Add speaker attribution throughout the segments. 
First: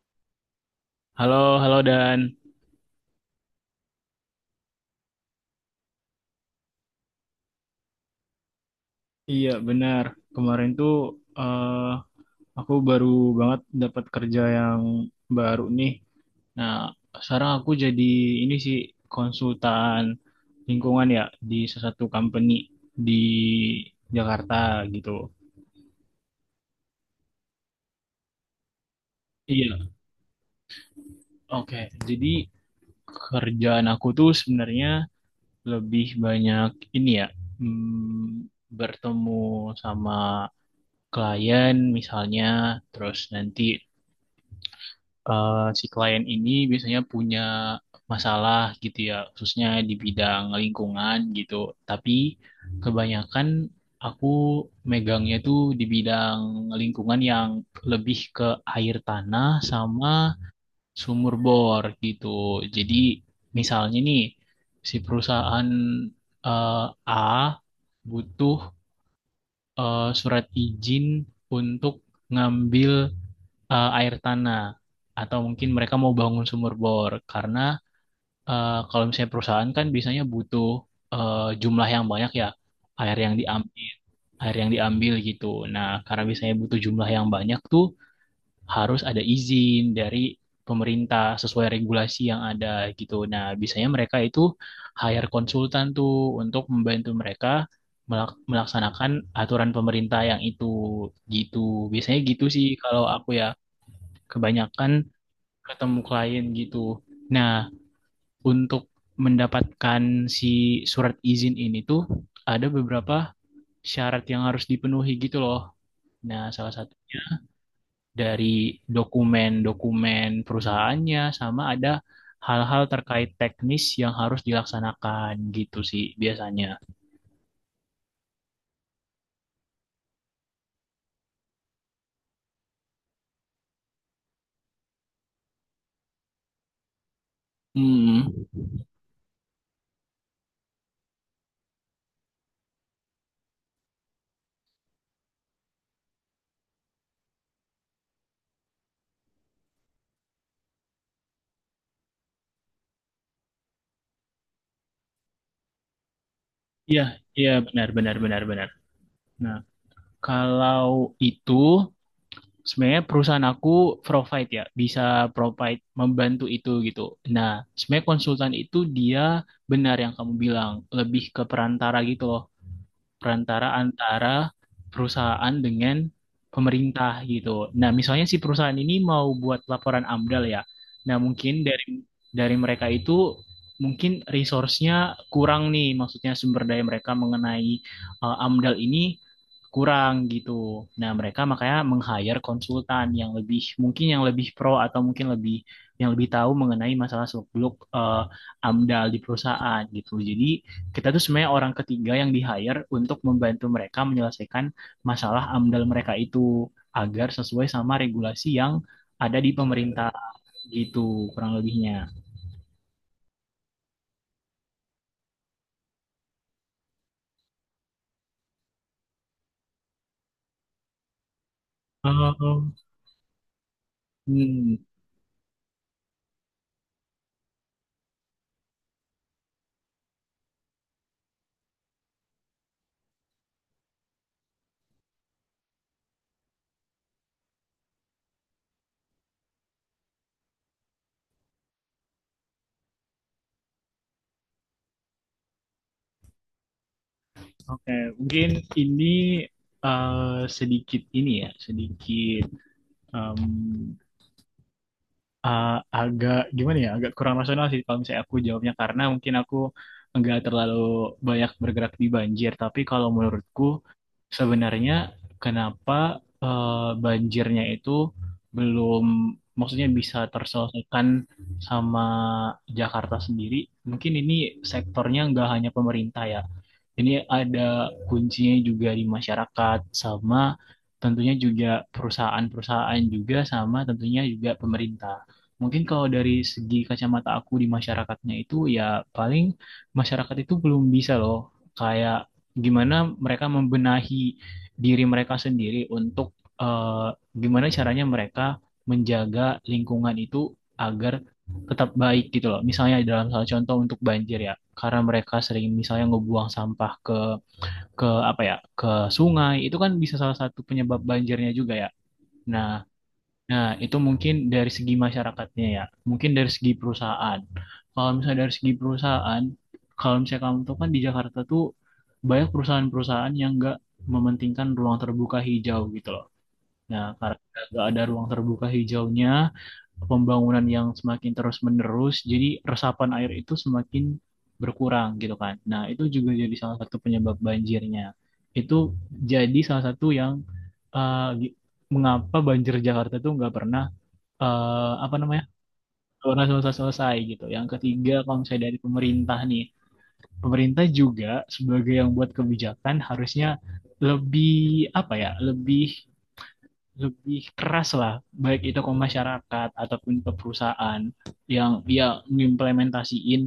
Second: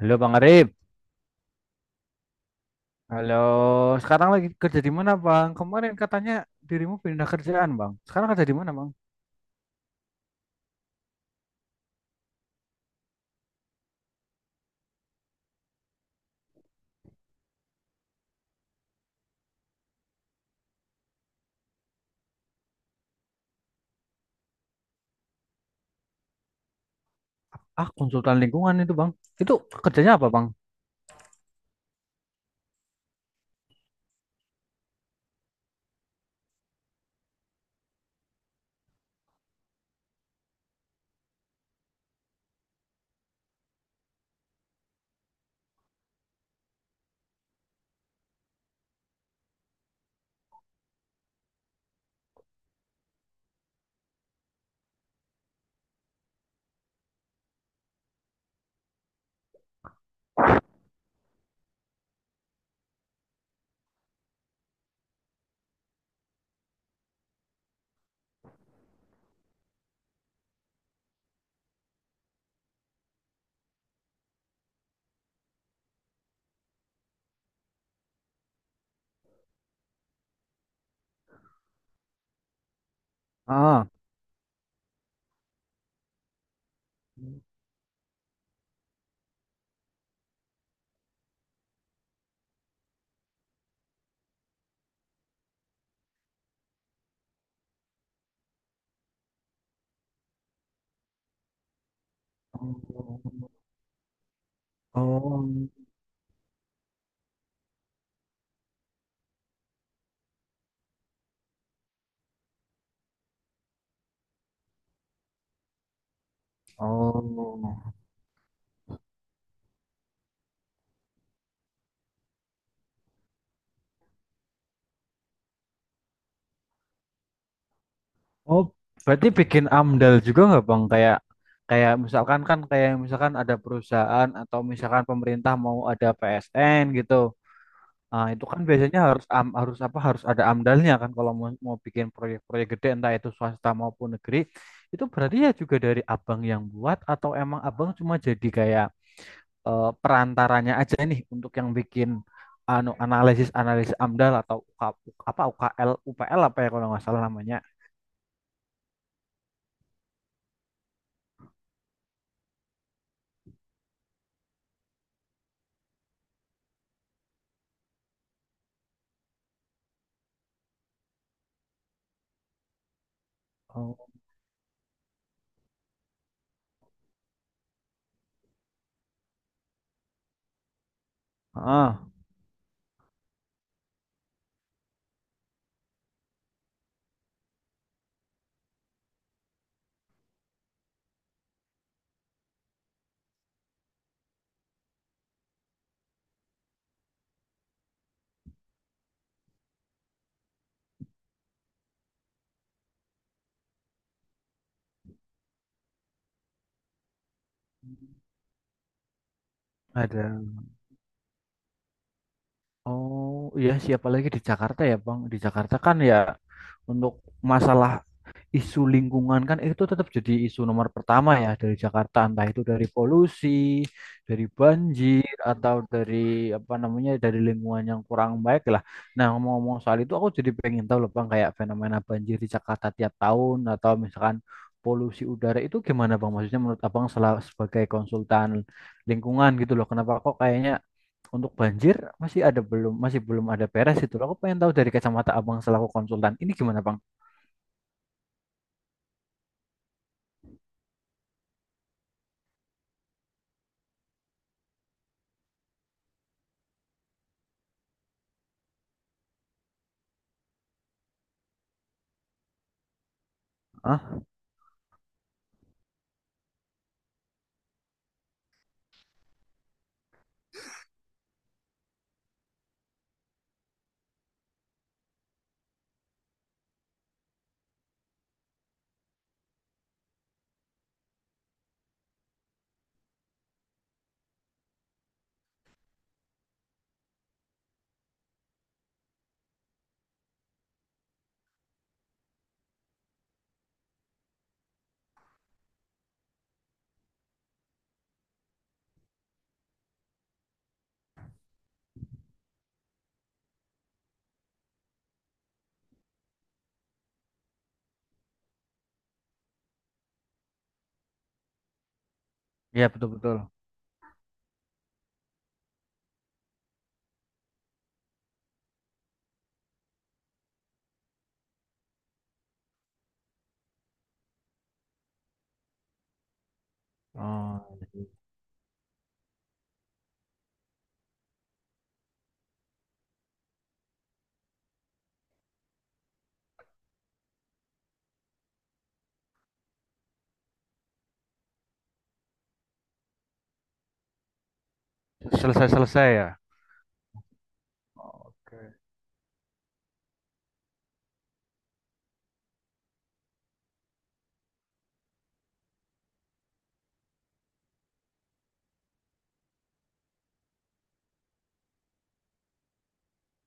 Speaker 1: Halo Bang Arif.
Speaker 2: Halo, halo Dan.
Speaker 1: Halo, sekarang lagi kerja di mana Bang? Kemarin katanya dirimu pindah kerjaan Bang. Sekarang kerja di mana Bang?
Speaker 2: Iya, benar. Kemarin tuh eh, aku baru banget dapat kerja yang baru nih. Nah, sekarang aku jadi ini sih konsultan lingkungan ya di salah satu company di Jakarta gitu.
Speaker 1: Ah, konsultan lingkungan itu Bang. Itu
Speaker 2: Iya,
Speaker 1: kerjanya apa Bang?
Speaker 2: oke. Jadi kerjaan aku tuh sebenarnya lebih banyak ini ya, hmm, bertemu sama klien misalnya, terus nanti si klien ini biasanya punya masalah gitu ya, khususnya di bidang lingkungan gitu. Tapi kebanyakan aku megangnya tuh di bidang lingkungan yang lebih ke air tanah sama sumur bor gitu. Jadi misalnya nih si perusahaan eh, A butuh surat izin untuk ngambil air tanah atau mungkin mereka mau bangun sumur bor karena kalau misalnya perusahaan kan biasanya butuh jumlah yang banyak ya air yang
Speaker 1: Ah.
Speaker 2: diambil air yang diambil gitu. Nah, karena biasanya butuh jumlah yang banyak tuh harus ada izin dari pemerintah sesuai regulasi yang ada gitu. Nah, biasanya mereka itu hire konsultan tuh untuk membantu mereka melaksanakan aturan pemerintah yang itu gitu. Biasanya gitu sih kalau aku ya kebanyakan
Speaker 1: Oh,
Speaker 2: ketemu klien gitu. Nah, untuk mendapatkan si surat izin ini tuh ada beberapa syarat yang harus dipenuhi gitu loh. Nah, salah satunya
Speaker 1: oh,
Speaker 2: dari dokumen-dokumen perusahaannya sama ada hal-hal terkait teknis yang harus dilaksanakan gitu sih biasanya.
Speaker 1: oh, berarti bikin AMDAL juga nggak Bang? Kayak kayak misalkan kan kayak misalkan ada perusahaan atau misalkan pemerintah mau ada PSN gitu. Ah,
Speaker 2: Hmm.
Speaker 1: itu kan biasanya harus am- harus apa harus ada amdalnya kan kalau mau bikin proyek-proyek gede entah itu swasta maupun negeri, itu berarti ya juga dari abang yang buat atau emang abang cuma jadi kayak perantaranya aja nih untuk yang bikin anu analisis analisis amdal atau UK apa UKL UPL apa ya kalau
Speaker 2: Iya,
Speaker 1: nggak salah
Speaker 2: iya
Speaker 1: namanya.
Speaker 2: benar benar benar benar. Nah, kalau itu sebenarnya perusahaan aku provide ya, bisa provide membantu itu gitu. Nah, sebenarnya konsultan itu dia benar yang kamu bilang, lebih ke perantara gitu loh perantara
Speaker 1: Oh.
Speaker 2: antara perusahaan dengan pemerintah gitu. Nah, misalnya si perusahaan ini mau buat laporan AMDAL ya. Nah, mungkin dari
Speaker 1: Ah.
Speaker 2: dari mereka itu mungkin resource-nya kurang nih, maksudnya sumber daya mereka mengenai AMDAL ini kurang gitu. Nah, mereka makanya meng-hire konsultan yang lebih mungkin yang lebih pro atau mungkin lebih yang lebih tahu mengenai masalah seluk-beluk AMDAL di perusahaan gitu. Jadi kita tuh sebenarnya orang ketiga yang di-hire untuk membantu mereka menyelesaikan masalah AMDAL mereka itu agar sesuai sama regulasi yang ada di pemerintah
Speaker 1: Ada.
Speaker 2: gitu kurang lebihnya.
Speaker 1: Oh, iya, siapa lagi di Jakarta ya Bang, di Jakarta kan ya, untuk masalah isu lingkungan kan itu tetap jadi isu nomor pertama ya dari Jakarta, entah itu
Speaker 2: Eh,
Speaker 1: dari polusi, dari
Speaker 2: hmm,
Speaker 1: banjir atau dari apa namanya, dari lingkungan yang kurang baik lah. Nah, ngomong-ngomong soal itu aku jadi pengen tahu loh Bang, kayak fenomena banjir di Jakarta tiap tahun atau misalkan polusi udara itu gimana Bang? Maksudnya menurut Abang sebagai konsultan lingkungan gitu loh. Kenapa kok kayaknya untuk banjir masih belum ada beres itu loh. Aku pengen tahu dari kacamata Abang selaku konsultan. Ini gimana Bang?
Speaker 2: oke. Mungkin ini sedikit ini ya, sedikit ah, agak gimana ya, agak kurang rasional sih kalau misalnya aku jawabnya karena mungkin aku nggak terlalu banyak bergerak di banjir. Tapi kalau menurutku
Speaker 1: Ah,
Speaker 2: sebenarnya kenapa banjirnya itu belum maksudnya bisa terselesaikan sama Jakarta sendiri? Mungkin ini sektornya nggak hanya pemerintah ya, ini ada kuncinya juga di masyarakat sama tentunya juga perusahaan-perusahaan juga sama tentunya juga pemerintah. Mungkin kalau dari segi kacamata aku di masyarakatnya itu ya paling masyarakat itu belum bisa loh kayak gimana mereka membenahi diri mereka sendiri untuk eh, gimana caranya mereka menjaga lingkungan itu agar tetap baik gitu loh. Misalnya dalam salah contoh untuk banjir ya, karena mereka sering misalnya ngebuang sampah ke apa ya, ke sungai, itu kan bisa salah satu penyebab banjirnya juga ya. Nah,
Speaker 1: iya, betul-betul.
Speaker 2: nah, itu mungkin dari segi masyarakatnya ya, mungkin dari segi perusahaan. Kalau misalnya dari segi perusahaan, kalau misalnya kamu tahu kan di Jakarta tuh banyak perusahaan-perusahaan yang nggak mementingkan ruang terbuka hijau gitu loh. Nah, karena
Speaker 1: Oh,
Speaker 2: nggak ada ruang terbuka hijaunya, pembangunan yang semakin terus-menerus, jadi resapan air itu semakin berkurang gitu kan. Nah, itu juga jadi salah satu penyebab banjirnya. Itu jadi salah satu yang eh, gi- mengapa banjir Jakarta tuh nggak pernah apa namanya
Speaker 1: selesai-selesai ya.
Speaker 2: pernah selesai-selesai gitu. Yang ketiga, kalau misalnya
Speaker 1: Oke.
Speaker 2: dari pemerintah nih, pemerintah juga sebagai yang buat kebijakan harusnya lebih apa ya, lebih lebih keras lah, baik itu ke masyarakat ataupun ke perusahaan yang dia mengimplementasiin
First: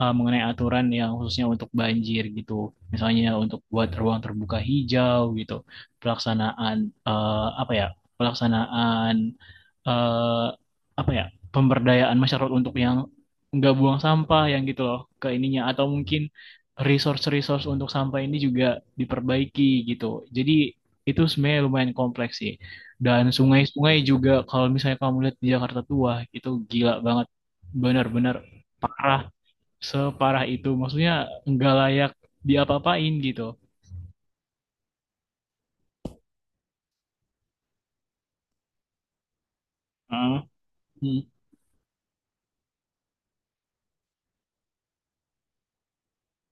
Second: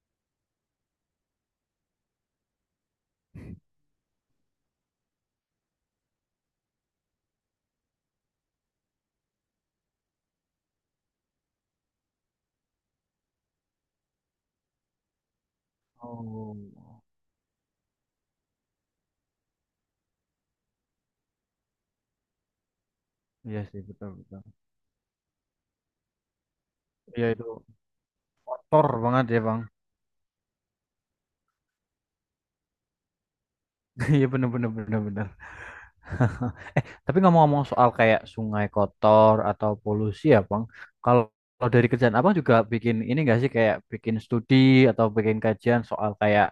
Speaker 2: mengenai aturan yang khususnya untuk banjir gitu. Misalnya untuk buat ruang terbuka hijau gitu, pelaksanaan uh, apa ya, pelaksanaan eh, apa ya pemberdayaan masyarakat untuk yang nggak buang sampah yang gitu loh ke ininya atau mungkin
Speaker 1: Oh.
Speaker 2: resource-resource untuk sampah ini juga diperbaiki gitu. Jadi itu sebenarnya lumayan kompleks sih. Dan
Speaker 1: Iya sih,
Speaker 2: sungai-sungai
Speaker 1: betul
Speaker 2: juga
Speaker 1: betul.
Speaker 2: kalau misalnya kamu lihat di Jakarta tua itu gila banget.
Speaker 1: Iya itu
Speaker 2: Benar-benar
Speaker 1: tor banget
Speaker 2: parah,
Speaker 1: ya Bang.
Speaker 2: separah itu. Maksudnya nggak layak diapa-apain gitu.
Speaker 1: Iya, bener bener bener bener. Eh, tapi ngomong-ngomong soal kayak sungai kotor atau polusi ya
Speaker 2: Heeh.
Speaker 1: Bang. Kalau kalau dari kerjaan abang juga bikin ini nggak sih, kayak bikin studi atau bikin kajian soal kayak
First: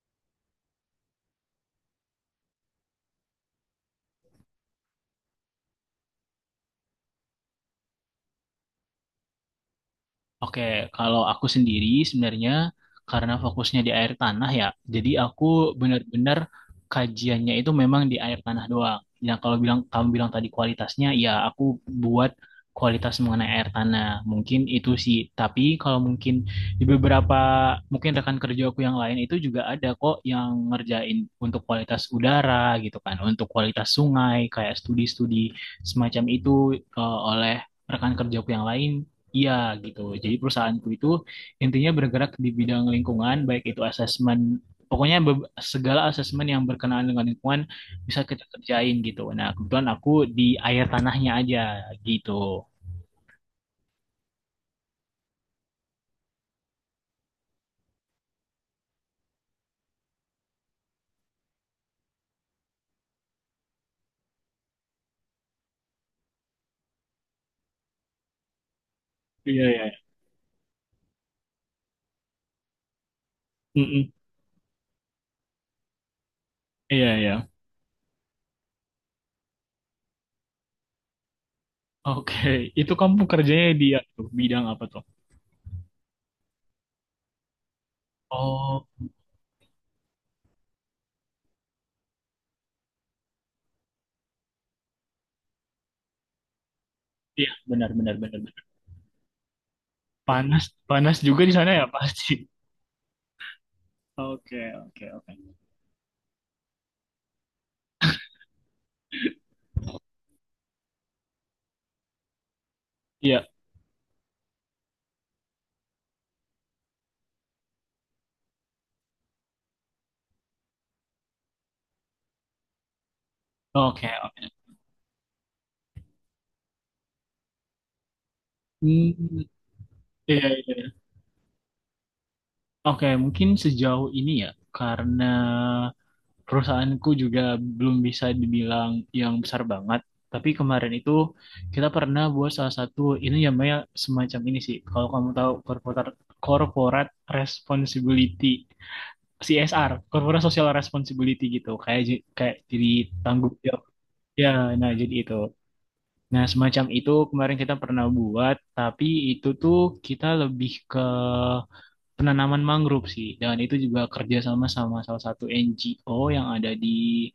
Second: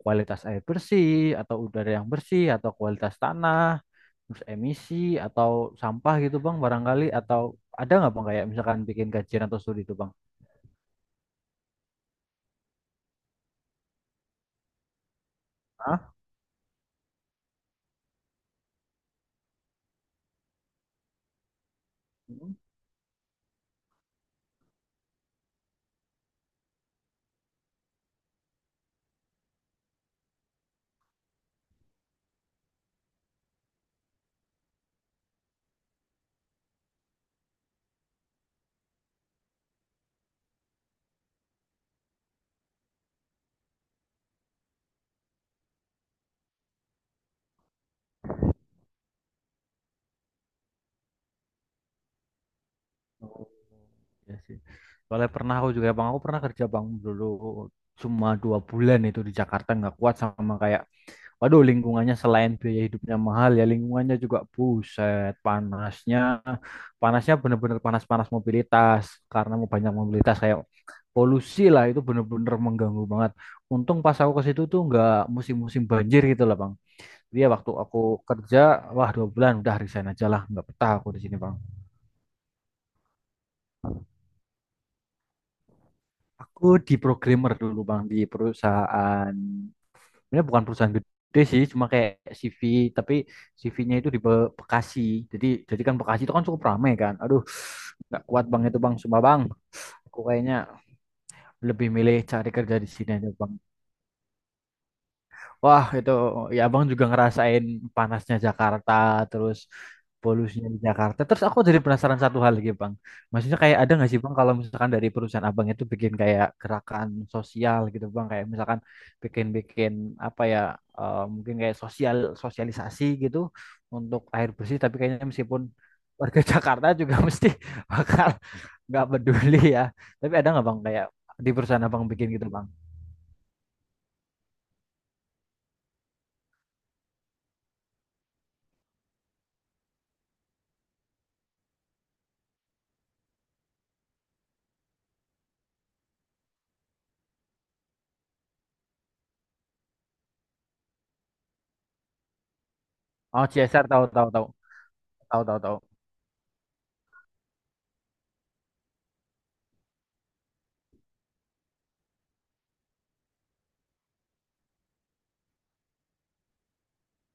Speaker 1: kualitas air bersih atau udara yang bersih atau kualitas tanah, terus emisi atau sampah gitu Bang, barangkali, atau ada nggak Bang kayak misalkan bikin kajian atau studi itu Bang?
Speaker 2: Oke, kalau aku sendiri sebenarnya karena fokusnya di air tanah ya, jadi aku
Speaker 1: Hah?
Speaker 2: benar-benar kajiannya itu memang di air tanah doang. Nah, kalau kamu bilang tadi kualitasnya, ya aku buat
Speaker 1: Hmm?
Speaker 2: kualitas mengenai air tanah. Mungkin itu sih, tapi kalau mungkin di beberapa mungkin rekan kerja aku yang lain itu juga ada kok yang ngerjain untuk kualitas udara gitu kan, untuk kualitas sungai kayak studi-studi semacam itu oleh rekan kerjaku yang lain. Iya gitu. Jadi perusahaanku itu intinya bergerak di bidang lingkungan, baik itu asesmen, pokoknya segala asesmen yang berkenaan dengan lingkungan bisa kita kerjain gitu. Nah, kebetulan aku di air tanahnya aja gitu.
Speaker 1: Oh, iya sih. Soalnya pernah aku juga Bang, aku pernah kerja Bang dulu cuma 2 bulan itu di Jakarta, nggak kuat sama kayak, waduh, lingkungannya selain biaya hidupnya mahal ya lingkungannya juga buset panasnya, panasnya bener-bener panas-panas. Mobilitas, karena
Speaker 2: Iya,
Speaker 1: mau banyak
Speaker 2: iya.
Speaker 1: mobilitas, kayak polusi lah, itu bener-bener mengganggu banget. Untung
Speaker 2: Mm-mm.
Speaker 1: pas aku ke situ tuh nggak musim-musim banjir gitu lah Bang.
Speaker 2: Iya,
Speaker 1: Dia
Speaker 2: iya.
Speaker 1: waktu aku kerja, wah 2 bulan udah resign aja lah, nggak betah aku di sini Bang.
Speaker 2: Oke, itu kamu kerjanya di ya, tuh, bidang apa tuh?
Speaker 1: Aku di programmer dulu Bang, di
Speaker 2: Oh,
Speaker 1: perusahaan, sebenarnya bukan perusahaan gede sih, cuma kayak CV, tapi CV-nya itu di Bekasi. Jadi kan Bekasi itu kan cukup ramai kan. Aduh,
Speaker 2: iya, benar, benar,
Speaker 1: nggak
Speaker 2: benar,
Speaker 1: kuat Bang
Speaker 2: benar.
Speaker 1: itu Bang, sumpah Bang. Aku kayaknya
Speaker 2: Panas, panas juga di sana ya
Speaker 1: lebih milih
Speaker 2: pasti.
Speaker 1: cari kerja di sini aja Bang.
Speaker 2: Oke, oke.
Speaker 1: Wah, itu ya Abang juga ngerasain panasnya Jakarta, terus polusinya di Jakarta. Terus aku jadi penasaran satu hal lagi, Bang.
Speaker 2: Iya,
Speaker 1: Maksudnya kayak ada nggak sih, Bang, kalau misalkan dari perusahaan Abang itu bikin kayak gerakan sosial gitu, Bang, kayak misalkan bikin-bikin apa ya, mungkin kayak sosialisasi gitu
Speaker 2: oke,
Speaker 1: untuk
Speaker 2: oke.
Speaker 1: air bersih, tapi kayaknya meskipun warga Jakarta juga mesti bakal nggak
Speaker 2: Hmm,
Speaker 1: peduli ya. Tapi
Speaker 2: iya,
Speaker 1: ada nggak, Bang,
Speaker 2: iya.
Speaker 1: kayak di perusahaan Abang bikin gitu, Bang?
Speaker 2: Oke, mungkin sejauh ini ya, karena perusahaanku juga belum bisa dibilang yang besar banget. Tapi kemarin itu kita pernah buat salah satu ini namanya semacam ini sih. Kalau kamu tahu corporate corporate responsibility CSR, corporate social responsibility gitu. Kayak jadi
Speaker 1: Oh,
Speaker 2: tanggung jawab.
Speaker 1: CSR, tahu tahu tahu
Speaker 2: Ya, nah jadi itu.
Speaker 1: tahu tahu tahu.
Speaker 2: Nah, semacam itu kemarin kita pernah buat, tapi itu tuh kita lebih ke penanaman mangrove sih. Dan itu juga kerja sama sama salah satu NGO yang ada di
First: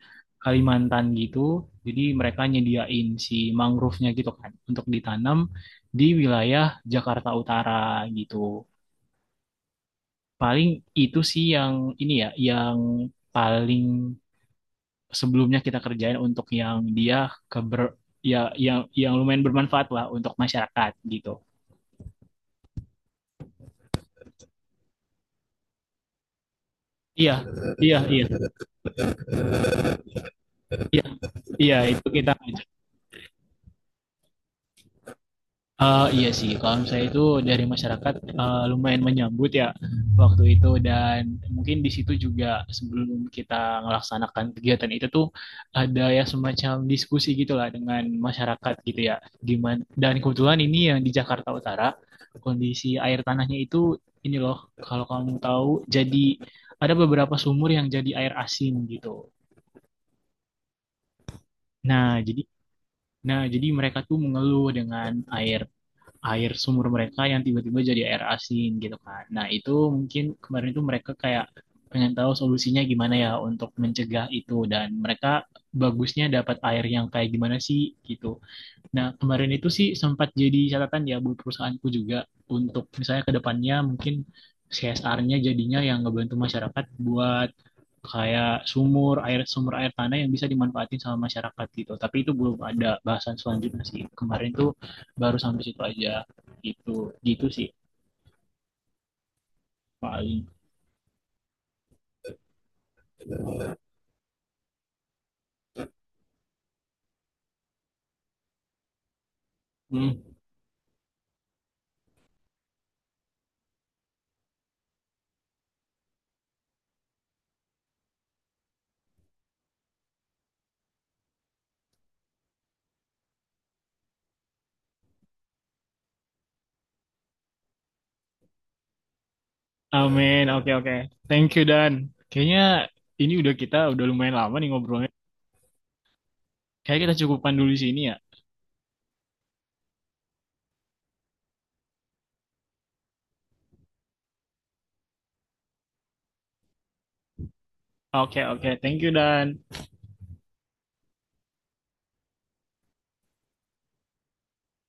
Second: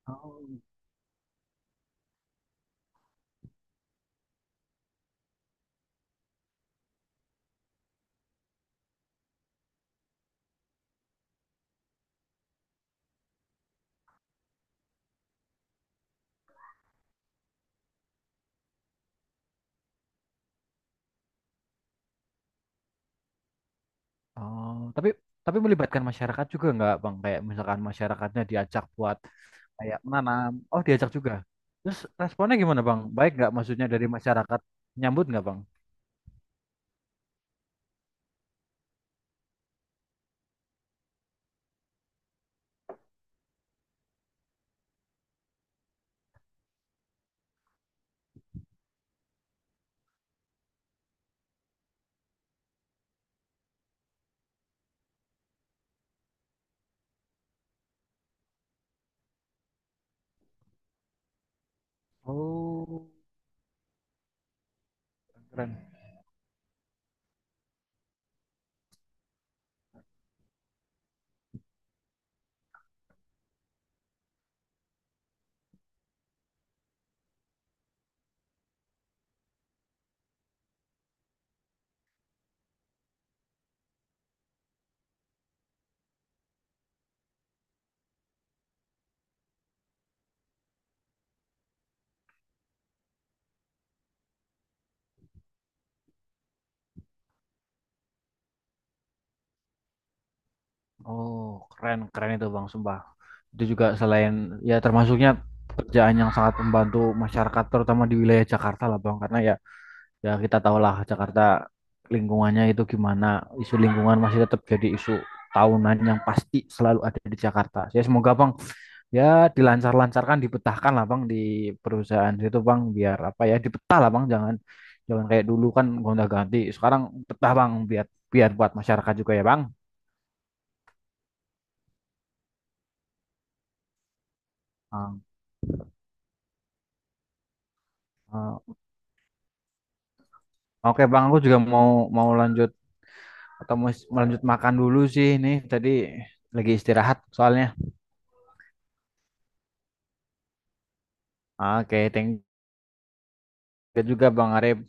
Speaker 1: Oh.
Speaker 2: Kalimantan gitu. Jadi mereka nyediain si mangrove-nya gitu kan untuk ditanam di wilayah Jakarta Utara gitu. Paling itu sih yang ini ya, yang paling sebelumnya kita kerjain untuk yang dia keber ya yang lumayan bermanfaat lah untuk masyarakat gitu.
Speaker 1: Oh, tapi melibatkan masyarakat juga nggak, Bang?
Speaker 2: Iya,
Speaker 1: Kayak misalkan
Speaker 2: iya, iya,
Speaker 1: masyarakatnya diajak buat kayak menanam. Oh,
Speaker 2: iya,
Speaker 1: diajak juga.
Speaker 2: iya,
Speaker 1: Terus
Speaker 2: itu kita.
Speaker 1: responnya gimana, Bang? Baik nggak maksudnya dari masyarakat, nyambut nggak, Bang?
Speaker 2: Iya sih, kalau misalnya itu dari masyarakat lumayan menyambut ya waktu itu dan mungkin di situ juga sebelum kita melaksanakan kegiatan itu tuh ada ya semacam diskusi gitulah dengan masyarakat gitu ya. Gimana? Dan kebetulan ini yang di Jakarta Utara kondisi air tanahnya itu ini loh kalau kamu tahu jadi ada beberapa sumur yang jadi air asin gitu. Nah, jadi
Speaker 1: Oh,
Speaker 2: Nah, jadi mereka tuh mengeluh dengan air
Speaker 1: keren.
Speaker 2: air sumur mereka yang tiba-tiba jadi air asin gitu kan. Nah, itu mungkin kemarin itu mereka kayak pengen tahu solusinya gimana ya untuk mencegah itu dan mereka bagusnya dapat air yang kayak gimana sih gitu. Nah, kemarin itu sih sempat jadi catatan ya buat perusahaanku juga untuk misalnya ke depannya mungkin CSR-nya jadinya yang ngebantu masyarakat buat kayak sumur air sumber air tanah yang bisa dimanfaatin sama masyarakat gitu. Tapi itu belum ada bahasan selanjutnya sih. Kemarin tuh baru sampai situ aja gitu. Gitu sih paling.
Speaker 1: Oh, keren keren itu, Bang, sumpah. Itu juga selain ya termasuknya kerjaan yang sangat membantu masyarakat, terutama di wilayah Jakarta lah, Bang, karena ya,
Speaker 2: Hmm.
Speaker 1: ya kita tahulah Jakarta lingkungannya itu gimana, isu lingkungan masih tetap jadi isu tahunan yang pasti selalu ada di Jakarta. Ya, semoga Bang, ya, dilancar-lancarkan, dipetahkan lah Bang di perusahaan itu Bang, biar apa ya, dipetah lah Bang, jangan jangan kayak dulu kan gonta-ganti, sekarang petah Bang, biar biar buat masyarakat juga ya Bang.
Speaker 2: Amin. Oke, oke. Thank you, Dan. Kayaknya ini udah kita udah lumayan lama nih ngobrolnya.
Speaker 1: Ah,
Speaker 2: Kayaknya kita cukupkan dulu di sini ya.
Speaker 1: ah. Oke Bang, aku juga mau mau lanjut atau mau lanjut makan dulu sih, ini tadi lagi istirahat soalnya.
Speaker 2: Oke, oke. Thank you, Dan.
Speaker 1: Oke, thank you juga Bang Arif.